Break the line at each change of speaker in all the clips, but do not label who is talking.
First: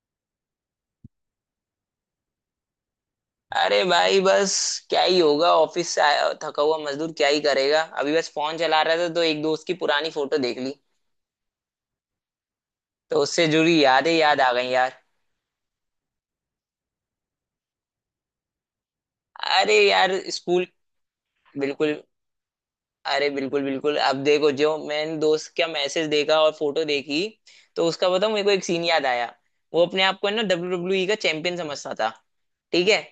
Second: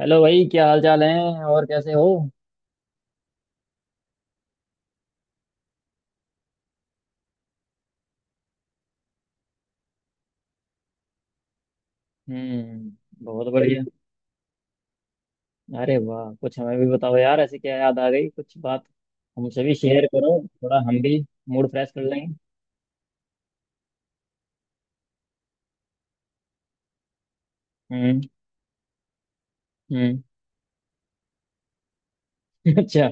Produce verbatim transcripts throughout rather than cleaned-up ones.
Hello भाई, क्या हाल चाल है और कैसे हो?
अरे भाई बस। क्या ही होगा, ऑफिस से आया थका हुआ मजदूर क्या ही करेगा। अभी बस फोन चला रहा था तो एक दोस्त की पुरानी फोटो देख ली
हम्म,
तो उससे
बहुत बढ़िया।
जुड़ी यादें याद आ गई यार।
अरे वाह, कुछ हमें भी बताओ यार, ऐसी क्या याद आ गई? कुछ बात हमसे भी
अरे
शेयर
यार
करो,
स्कूल।
थोड़ा हम भी मूड फ्रेश
बिल्कुल।
कर लेंगे।
अरे बिल्कुल बिल्कुल, अब देखो, जो मैंने दोस्त का मैसेज देखा और फोटो देखी तो उसका
हम्म।
बताऊं, मेरे को एक सीन याद आया। वो अपने आप
हम्म।
को है ना डब्ल्यू डब्ल्यू ई का चैंपियन समझता था। ठीक है।
अच्छा।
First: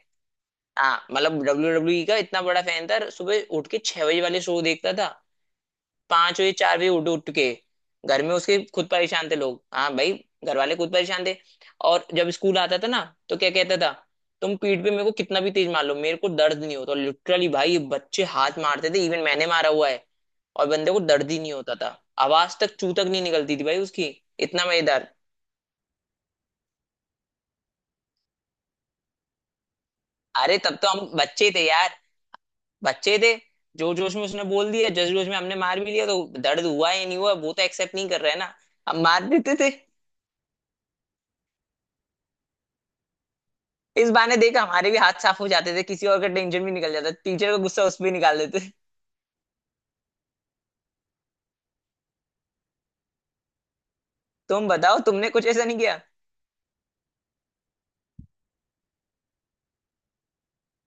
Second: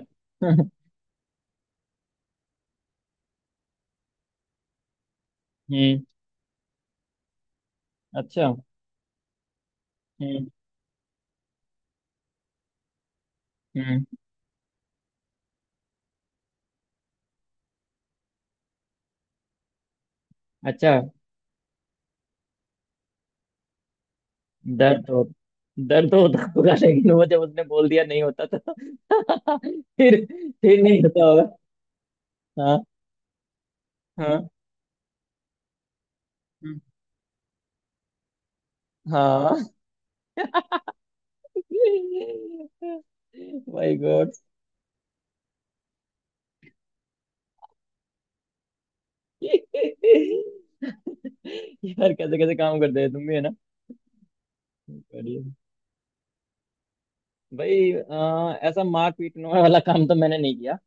हाँ मतलब डब्ल्यू डब्ल्यू ई का इतना बड़ा फैन था, सुबह उठ के छह बजे वाले शो देखता था।
हम्म।
पांच बजे, चार बजे उठ उठ के घर में
अच्छा।
उसके खुद परेशान थे लोग। हाँ भाई,
हम्म।
घर वाले खुद परेशान थे। और जब स्कूल आता था ना तो क्या कहता था,
हम्म।
तुम पीठ पे मेरे को कितना भी तेज मार लो मेरे को दर्द नहीं होता। लिटरली भाई, ये बच्चे हाथ मारते थे, इवन मैंने मारा हुआ है और बंदे
अच्छा।
को दर्द ही नहीं होता था। आवाज तक चू तक नहीं निकलती थी भाई उसकी, इतना मजेदार।
दर्द हो दर्द होता होगा, लेकिन वो जब उसने बोल दिया नहीं होता, तो फिर
अरे तब
फिर
तो
नहीं
हम
होता होगा।
बच्चे थे यार,
हाँ।
बच्चे थे, जोर जोश में उसने
हाँ।
बोल दिया, जस जोश में हमने मार भी लिया तो दर्द
हम्म,
हुआ या नहीं हुआ वो तो एक्सेप्ट नहीं कर रहा है ना, हम मार देते थे।
हाँ। माय
इस
गॉड।
बहाने देख हमारे भी हाथ साफ हो जाते थे, किसी और का टेंशन भी निकल जाता, टीचर का गुस्सा उस पे निकाल देते।
यार, कैसे कैसे काम करते हैं तुम भी, है ना?
तुम बताओ, तुमने
बढ़िया।
कुछ ऐसा नहीं किया?
भाई, अ, ऐसा मार पीटने वाला काम तो मैंने नहीं किया।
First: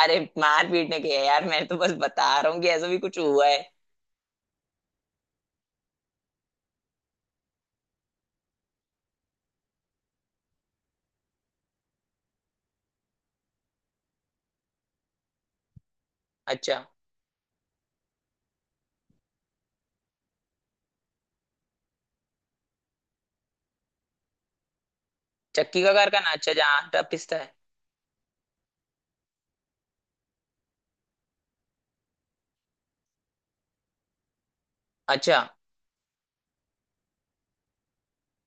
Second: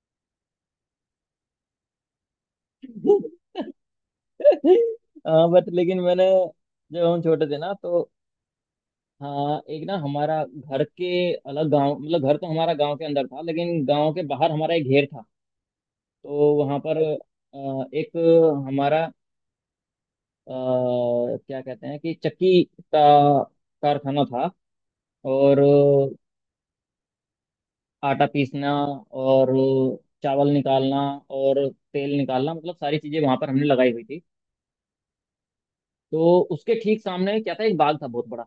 अरे मार पीट ने किया यार, मैं तो बस बता रहा हूँ कि ऐसा भी कुछ हुआ है।
आ, बट लेकिन मैंने, जब हम छोटे थे ना, तो हाँ, एक ना, हमारा घर के अलग गांव, मतलब घर तो हमारा गांव के अंदर था, लेकिन गांव के बाहर हमारा एक घेर था। तो वहां
अच्छा।
पर अ, एक हमारा, अ, क्या कहते हैं कि चक्की का कारखाना था। और
चक्की का कारखाना, अच्छा, जहाँ आटा पिसता है।
आटा पीसना, और चावल निकालना, और तेल निकालना, मतलब सारी चीजें वहां पर हमने लगाई हुई थी।
अच्छा।
तो उसके ठीक सामने क्या था, एक बाग था बहुत बड़ा।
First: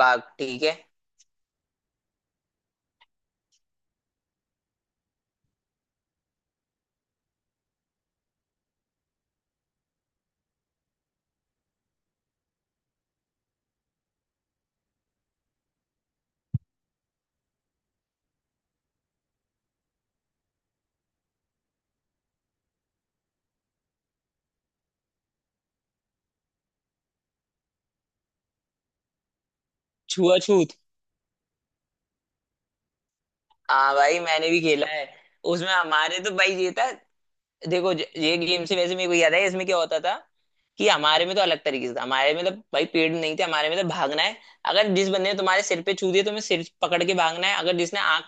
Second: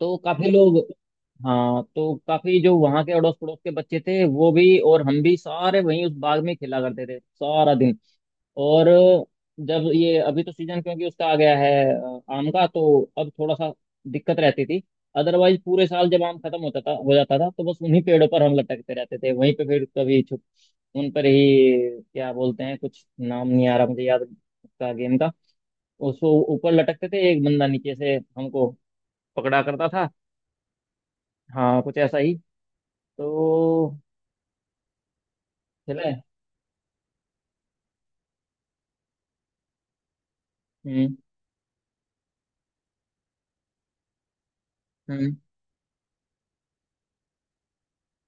तो काफी
ठीक है।
लोग, हाँ, तो काफी, जो वहां के अड़ोस पड़ोस के बच्चे थे, वो भी और हम भी सारे वहीं उस बाग में खेला करते थे सारा दिन। और जब ये अभी तो सीजन, क्योंकि उसका आ गया है, अ, आम का, तो अब थोड़ा सा दिक्कत रहती थी। अदरवाइज पूरे साल, जब आम खत्म होता था, हो जाता था, तो बस उन्हीं पेड़ों पर हम लटकते रहते थे, वहीं पे फिर कभी छुप, उन पर ही, क्या बोलते हैं, कुछ नाम नहीं आ रहा मुझे याद उसका, गेम का। उसको ऊपर लटकते थे, एक बंदा नीचे से हमको पकड़ा करता था।
छुआछूत।
हाँ, कुछ ऐसा ही।
हाँ
तो
भाई मैंने भी खेला है। उसमें
खेला
हमारे
है।
तो भाई ये था, देखो ज- ये गेम से वैसे मेरे को याद है इसमें क्या होता था, कि
हम्म।
हमारे में तो अलग तरीके से था। हमारे में तो भाई पेड़ नहीं थे, हमारे में तो भागना है। अगर जिस बंदे
हम्म।
ने तुम्हारे सिर पे छू दिया तो तुम्हें सिर पकड़ के भागना है। अगर जिसने आंख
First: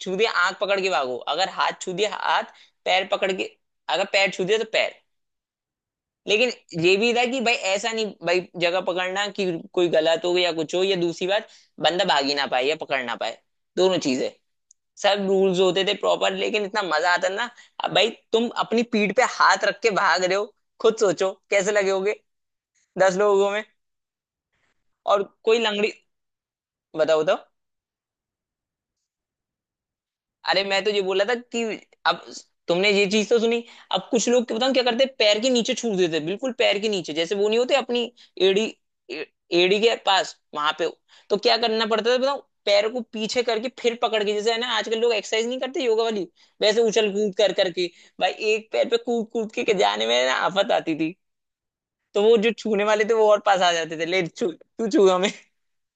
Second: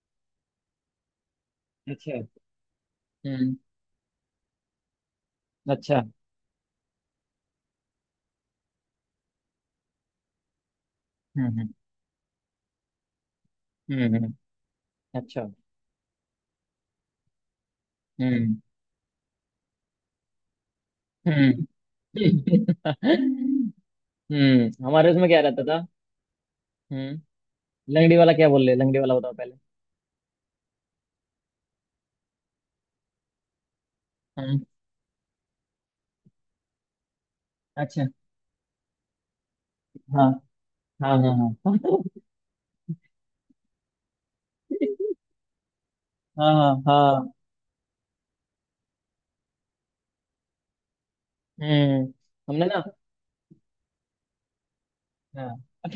छू दिया आंख पकड़ के भागो। अगर हाथ छू दिया
अच्छा।
हाथ पैर पकड़ के।
हम्म।
अगर पैर छू दिया तो पैर।
अच्छा।
लेकिन ये भी था कि भाई ऐसा नहीं, भाई जगह पकड़ना कि कोई गलत हो या कुछ हो, या दूसरी
हम्म।
बात
हम्म।
बंदा भाग ही ना पाए या पकड़ ना पाए, दोनों
हम्म।
चीजें।
हम्म,
सब
अच्छा।
रूल्स होते थे प्रॉपर, लेकिन इतना मजा आता ना। अब भाई तुम
हम्म।
अपनी पीठ पे हाथ रख के भाग रहे हो, खुद सोचो
हम्म।
कैसे लगे होगे दस लोगों में।
हम्म। हमारे
और
उसमें क्या
कोई
रहता था?
लंगड़ी? बताओ बताओ।
हम्म। लंगड़ी वाला क्या बोल रहे? लंगड़ी वाला बताओ पहले।
अरे मैं तो ये बोला था कि अब तुमने ये चीज तो सुनी। अब कुछ लोग, क्या
हम्म।
बताऊं, क्या करते हैं, पैर के नीचे छू देते हैं। बिल्कुल पैर के नीचे, जैसे वो नहीं होते अपनी
अच्छा।
एड़ी, ए- एड़ी के
हाँ
पास वहां पे।
हाँ, हाँ,
तो क्या
हाँ।
करना पड़ता था बताऊं, पैर को पीछे करके फिर पकड़ के, जैसे है ना आजकल लोग एक्सरसाइज नहीं करते योगा वाली,
हाँ, हाँ,
वैसे उछल
हाँ।
कूद कर करके। भाई एक पैर पे कूद कूद के जाने में ना आफत आती थी।
हम्म।
तो वो जो
हमने ना,
छूने वाले थे वो और पास आ जाते थे, ले छू तू छू हमें।
हाँ।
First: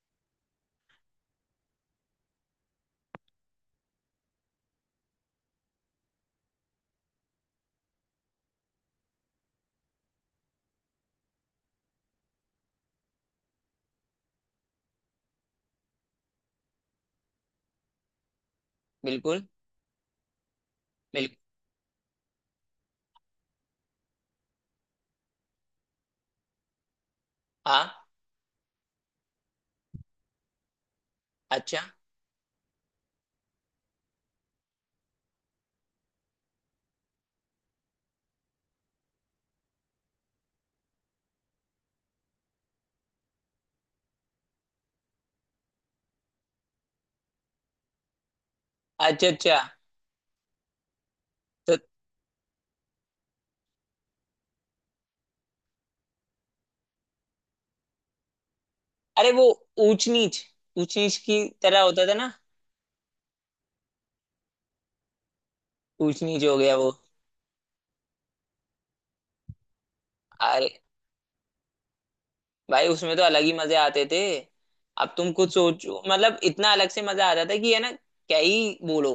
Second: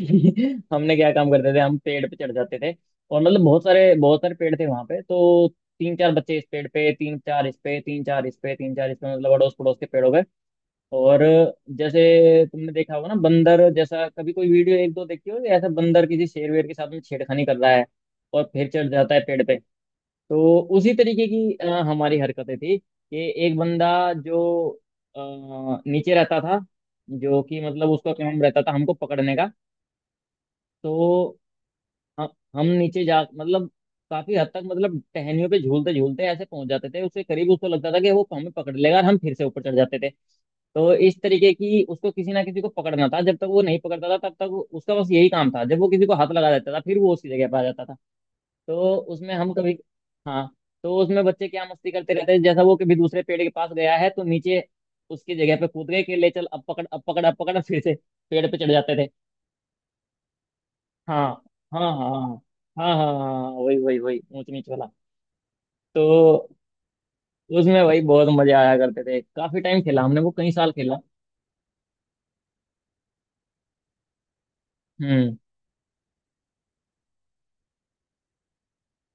हमने क्या काम करते थे, हम पेड़ पे चढ़ जाते थे। और मतलब बहुत सारे बहुत सारे पेड़ थे वहां पे, तो तीन चार बच्चे इस पेड़ पे, तीन चार इस पे, तीन चार इस पे, तीन चार इस पे, मतलब अड़ोस पड़ोस के पेड़ों पे। और जैसे तुमने देखा होगा ना, बंदर जैसा कभी कोई वीडियो एक दो देखी हो, ऐसा बंदर किसी शेर वेर के साथ में छेड़खानी कर रहा है, और फिर चढ़ जाता है पेड़
बिल्कुल
पे, तो उसी तरीके
बिल्कुल।
की अ, हमारी हरकतें थी कि एक बंदा जो अ, नीचे रहता था, जो कि मतलब
हाँ।
उसका काम रहता था हमको पकड़ने का। तो
अच्छा
हम हम नीचे जा, मतलब काफी हद तक, मतलब टहनियों पे झूलते झूलते ऐसे पहुंच जाते थे उसके करीब, उसको लगता था कि वो हमें पकड़ लेगा, और हम फिर से ऊपर चढ़ जाते थे। तो इस तरीके की, उसको किसी ना किसी को पकड़ना था, जब तक वो नहीं पकड़ता था तब तक वो- उसका बस यही काम था। जब वो किसी को हाथ लगा देता था, फिर वो उसकी जगह पर आ जाता था। तो
अच्छा।
उसमें हम
अच्छा।
कभी, हाँ, तो उसमें बच्चे क्या
तो
मस्ती करते रहते थे जैसा, वो कभी दूसरे पेड़ के पास गया है तो नीचे उसकी जगह पे कूद गए कि ले चल अब पकड़ अब पकड़ अब पकड़, फिर से पेड़ पे चढ़ जाते थे।
अरे वो ऊंच नीच, ऊंच नीच
हाँ,
की
हाँ,
तरह होता
हाँ। हाँ,
था ना।
हाँ, हाँ। हाँ, हाँ, वही वही वही, ऊंच नीच वाला। तो
ऊंच नीच हो गया वो।
उसमें वही बहुत मजे आया करते थे, काफी टाइम खेला हमने वो, कई साल
अरे
खेला।
भाई उसमें तो अलग ही मजे आते थे। अब तुम
हम्म।
कुछ सोचो, मतलब इतना अलग से मजा आता था, कि है ना, क्या ही बोलो।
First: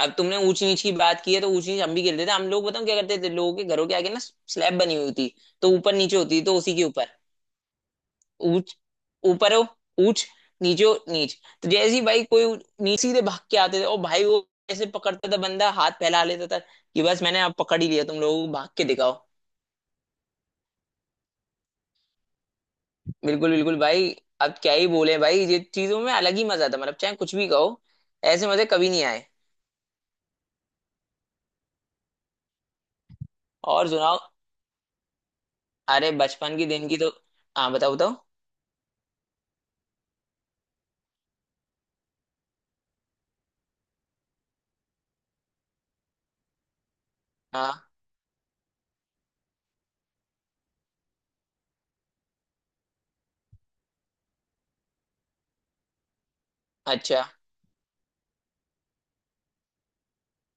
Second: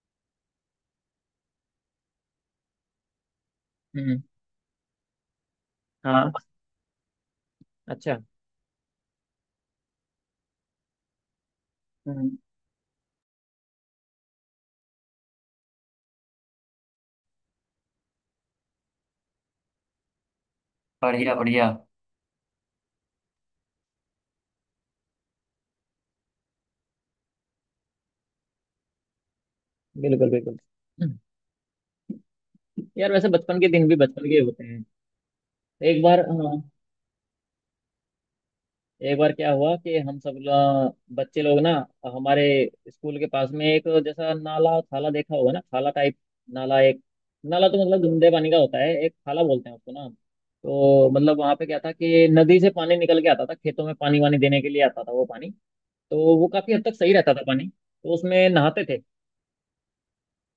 अब तुमने ऊंच नीच की बात की है तो ऊंच नीच हम भी खेलते थे। हम लोग बताओ क्या करते थे, लोगों के घरों के आगे ना
हम्म।
स्लैब बनी हुई थी, तो ऊपर नीचे
हाँ,
होती थी, तो उसी के ऊपर
अच्छा।
ऊंच, ऊपर हो ऊंच, नीचे हो नीच। तो जैसे ही भाई
हम्म।
कोई नीचे सीधे भाग के आते थे, और भाई वो ऐसे पकड़ता था, बंदा हाथ फैला लेता था कि बस मैंने अब पकड़ ही लिया, तुम लोगों को भाग के दिखाओ।
बढ़िया बढ़िया।
बिल्कुल बिल्कुल भाई। अब क्या ही बोले भाई, ये चीजों में अलग ही मजा था, मतलब चाहे कुछ भी कहो, ऐसे मजे कभी नहीं आए।
बिल्कुल बिल्कुल। हम्म, यार वैसे बचपन के दिन
और
भी
सुनाओ?
बचपन के होते हैं। एक
अरे
बार,
बचपन
हाँ,
के दिन की तो, हाँ बताओ बताओ।
एक बार क्या हुआ कि हम सब लोग- बच्चे लोग ना, हमारे स्कूल के पास में एक जैसा नाला, थाला, देखा होगा ना थाला टाइप, नाला, एक नाला
हाँ।
तो मतलब गंदे पानी का होता है, एक थाला बोलते हैं उसको ना हम। तो मतलब वहां पे क्या था कि नदी से पानी निकल के आता था, खेतों में पानी वानी देने के लिए आता था वो पानी, तो वो काफी हद तक सही
अच्छा।
रहता था पानी, तो उसमें नहाते थे।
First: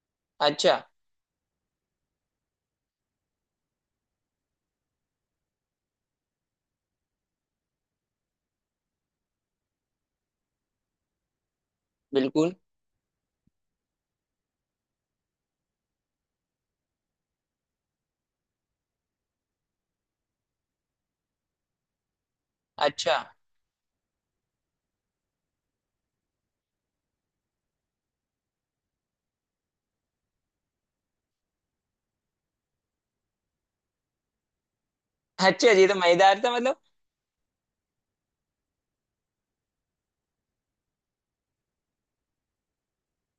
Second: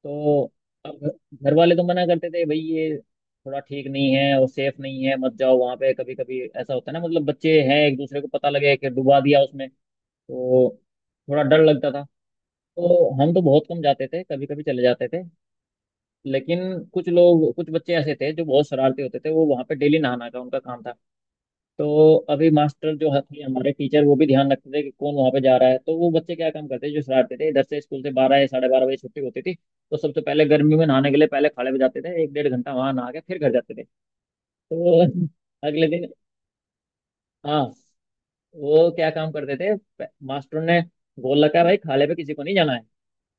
तो
अच्छा।
अब घ- घर वाले तो मना करते थे, भाई ये थोड़ा ठीक नहीं है और सेफ नहीं है, मत जाओ वहां पे। कभी कभी ऐसा होता है ना, मतलब बच्चे हैं, एक दूसरे को पता लगे कि डुबा दिया उसमें, तो थोड़ा डर लगता था।
बिल्कुल।
तो हम तो बहुत कम जाते थे, कभी कभी चले जाते थे। लेकिन कुछ लोग, कुछ बच्चे ऐसे थे जो बहुत शरारती होते थे, वो वहाँ पे डेली नहाना का उनका काम था। तो अभी मास्टर जो
अच्छा।
है- थे हमारे टीचर, वो भी ध्यान रखते थे कि कौन वहाँ पे जा रहा है। तो वो बच्चे क्या काम करते जो शरारती थे, इधर से स्कूल से बारह या साढ़े बारह बजे छुट्टी होती थी, तो सबसे पहले गर्मी में नहाने के लिए पहले खाड़े पे जाते थे। एक डेढ़ घंटा वहाँ नहा के फिर घर जाते थे। तो
अच्छा
अगले
ये तो
दिन,
मजेदार था मतलब।
हाँ, वो क्या काम करते थे, मास्टर ने बोल रखा है भाई खाले पे किसी को नहीं जाना है,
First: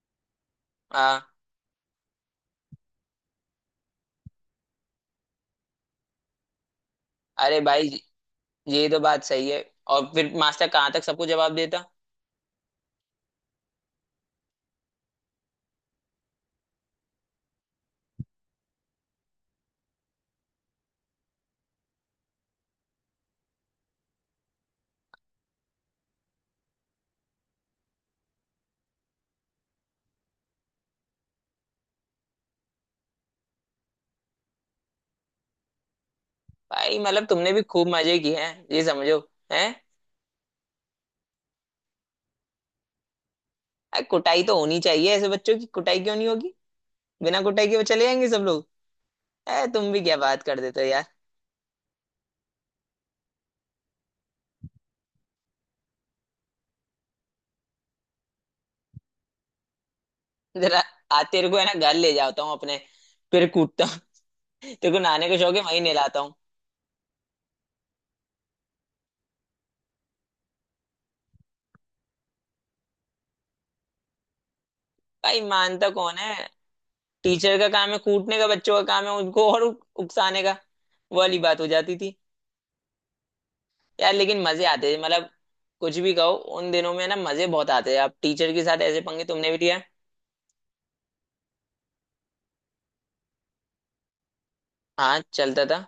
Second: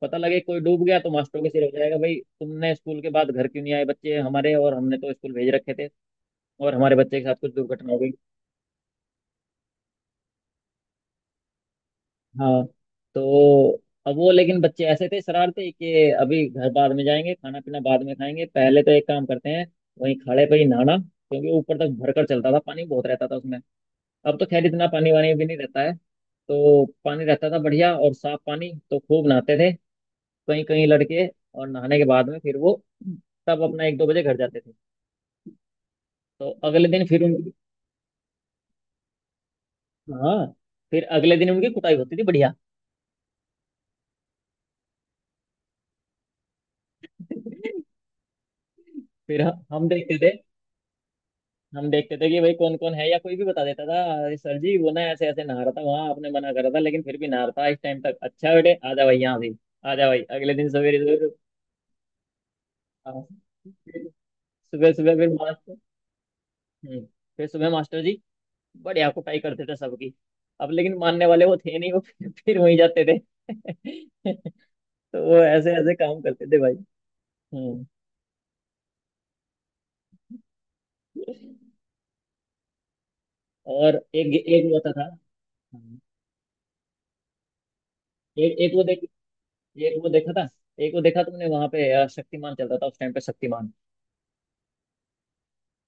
पता लगे कोई डूब गया तो
हाँ।
मास्टरों के सिर हो जाएगा, भाई तुमने स्कूल के बाद घर क्यों नहीं आए? बच्चे हमारे, और हमने तो स्कूल भेज रखे थे, और हमारे बच्चे के साथ कुछ
अरे
दुर्घटना हो
भाई
गई।
ये तो बात सही है, और फिर मास्टर कहाँ तक सबको जवाब देता।
हाँ, तो अब वो लेकिन बच्चे ऐसे थे शरारते कि अभी घर बाद में जाएंगे, खाना पीना बाद में खाएंगे, पहले तो एक काम करते हैं, वहीं खड़े पे ही नहाना, क्योंकि ऊपर तक भरकर चलता था पानी, बहुत रहता था उसमें। अब तो खैर इतना पानी वानी भी नहीं रहता है, तो पानी रहता था बढ़िया और साफ पानी, तो खूब नहाते थे कहीं कहीं लड़के। और नहाने के बाद में फिर वो तब अपना एक दो बजे घर जाते थे। तो अगले
भाई
दिन फिर
मतलब
उनकी,
तुमने भी खूब मजे किए हैं ये समझो, हैं?
हाँ, फिर अगले दिन उनकी कुटाई होती थी बढ़िया।
अरे कुटाई तो होनी चाहिए ऐसे बच्चों की, कुटाई क्यों नहीं होगी? बिना कुटाई के वो चले जाएंगे सब लोग।
फिर ह-
अरे
हम
तुम भी क्या
देखते थे,
बात कर देते हो यार।
हम देखते थे कि भाई कौन कौन है, या कोई भी बता देता था "अरे सर जी वो ना ऐसे ऐसे नहा रहा था वहां, आपने मना करा था लेकिन फिर भी नहा रहा था इस टाइम तक"। अच्छा बेटे आजा भाई यहाँ भी, आजा भाई, अगले दिन
जरा
सवेरे
आ,
सवेरे।
तेरे को है ना घर ले जाता हूँ अपने,
हाँ,
फिर कूटता हूँ।
फिर सुबह
तेरे को
सुबह फिर
नहाने का शौक है,
मास्टर,
वहीं नहलाता हूँ।
हम्म, फिर सुबह मास्टर जी बढ़िया कुटाई करते थे सबकी। अब लेकिन मानने वाले वो थे नहीं, वो फिर फिर वहीं जाते थे। तो
भाई
वो ऐसे
मानता
ऐसे
कौन
काम
है?
करते थे भाई।
टीचर का
हम्म।
काम है कूटने का, बच्चों का काम है उनको और उ- उकसाने का, वो वाली बात हो जाती थी।
और
यार
एक
लेकिन
एक
मजे
वो होता
आते थे,
था।
मतलब कुछ
हम्म।
भी कहो, उन दिनों में ना मजे बहुत आते थे। आप टीचर
एक
के
एक वो
साथ
देख
ऐसे पंगे तुमने भी लिया?
एक वो देखा था, एक वो देखा तुमने वहां पे, अ, शक्तिमान चलता था उस टाइम पे। शक्तिमान
हाँ चलता था।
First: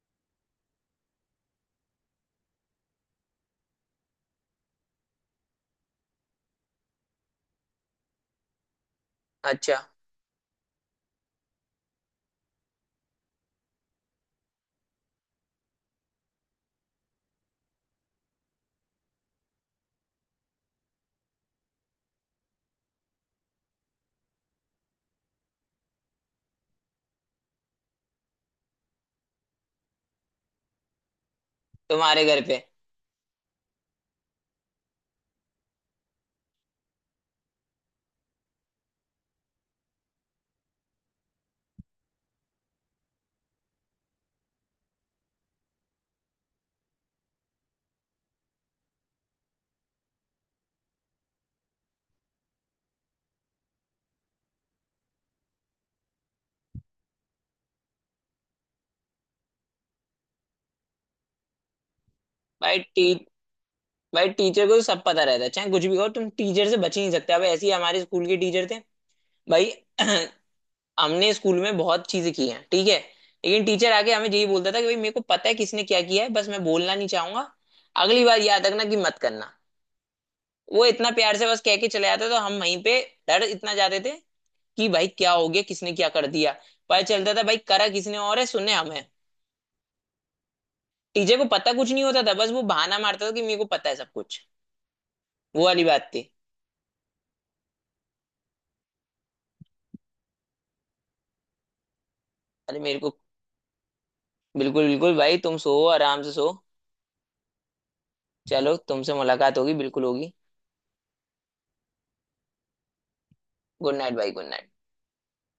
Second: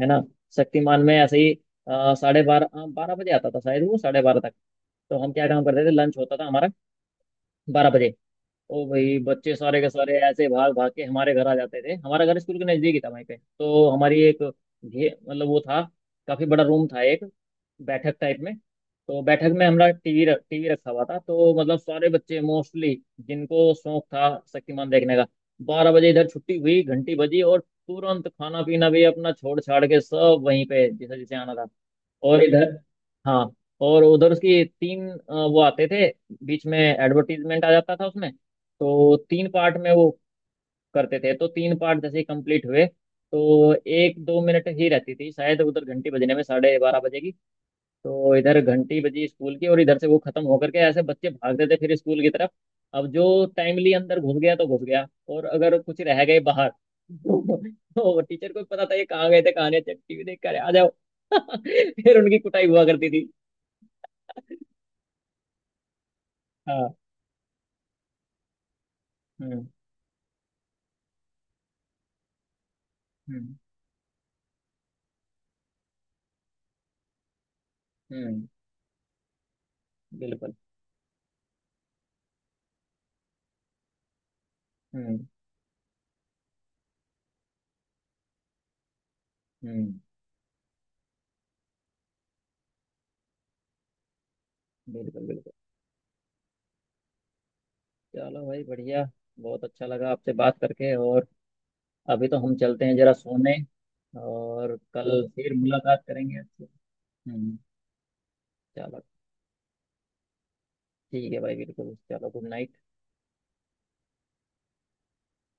है ना, शक्तिमान में ऐसे ही अ, साढ़े बारह, अ, बारह बजे आता था शायद वो, साढ़े बारह तक। तो हम क्या काम करते थे, लंच होता था हमारा बारह बजे। ओ भाई, बच्चे
अच्छा,
सारे के सारे ऐसे भाग भाग के हमारे घर आ जाते थे, हमारा घर स्कूल के नजदीक ही था वहीं पे, तो हमारी एक घे, मतलब वो था काफी बड़ा रूम था एक, बैठक टाइप में, तो बैठक में हमारा टीवी रख टीवी रखा हुआ था। तो मतलब सारे बच्चे मोस्टली, जिनको शौक था शक्तिमान देखने का, बारह बजे इधर छुट्टी हुई घंटी बजी और तुरंत खाना पीना भी अपना छोड़ छाड़ के सब वहीं पे, जैसे जैसे आना था।
तुम्हारे घर
और
पे।
इधर, हाँ, और उधर उसकी तीन, अ, वो आते थे, बीच में एडवर्टीजमेंट आ जाता था उसमें, तो तीन पार्ट में वो करते थे। तो तीन पार्ट जैसे ही कंप्लीट हुए, तो एक दो मिनट ही रहती थी शायद उधर घंटी बजने में, साढ़े बारह बजे की। तो इधर घंटी बजी स्कूल की, और इधर से वो खत्म होकर के ऐसे बच्चे भागते थे फिर स्कूल की तरफ। अब जो टाइमली अंदर घुस गया तो घुस गया, और अगर कुछ रह गए बाहर, तो तो टीचर को भी पता था ये कहाँ गए थे कहाँ नहीं, टीवी देख कर आ जाओ। फिर उनकी कुटाई
भाई
हुआ करती
टी
थी।
भाई टीचर को तो सब पता रहता है, चाहे कुछ भी कहो, तुम टीचर से
हाँ।
बच ही नहीं सकते। अब ऐसे ही हमारे स्कूल के टीचर थे
हम्म।
भाई। हमने स्कूल में बहुत चीजें की हैं, ठीक है,
हम्म।
लेकिन टीचर आके हमें यही बोलता था कि भाई मेरे को पता है किसने क्या किया है, बस मैं बोलना नहीं चाहूंगा, अगली बार
हम्म,
याद रखना कि मत करना।
बिल्कुल।
वो इतना प्यार से बस कह के चले जाता, तो हम वहीं पे डर इतना जाते थे कि भाई
हम्म।
क्या हो गया, किसने क्या कर दिया। पता चलता था भाई करा किसने, और है सुने हमें।
हम्म।
टीचर को पता कुछ नहीं होता था, बस वो बहाना मारता था कि मेरे को पता है सब कुछ।
बिल्कुल बिल्कुल।
वो वाली बात थी।
चलो भाई, बढ़िया, बहुत अच्छा लगा आपसे बात करके, और अभी तो हम
अरे
चलते हैं
मेरे को,
जरा सोने, और
बिल्कुल बिल्कुल
कल
भाई,
फिर
तुम सो,
मुलाकात
आराम से
करेंगे
सो।
आपसे। हम्म।
चलो
चलो,
तुमसे मुलाकात होगी, बिल्कुल होगी।
ठीक है भाई, बिल्कुल। चलो, गुड नाइट।
गुड नाइट भाई, गुड नाइट।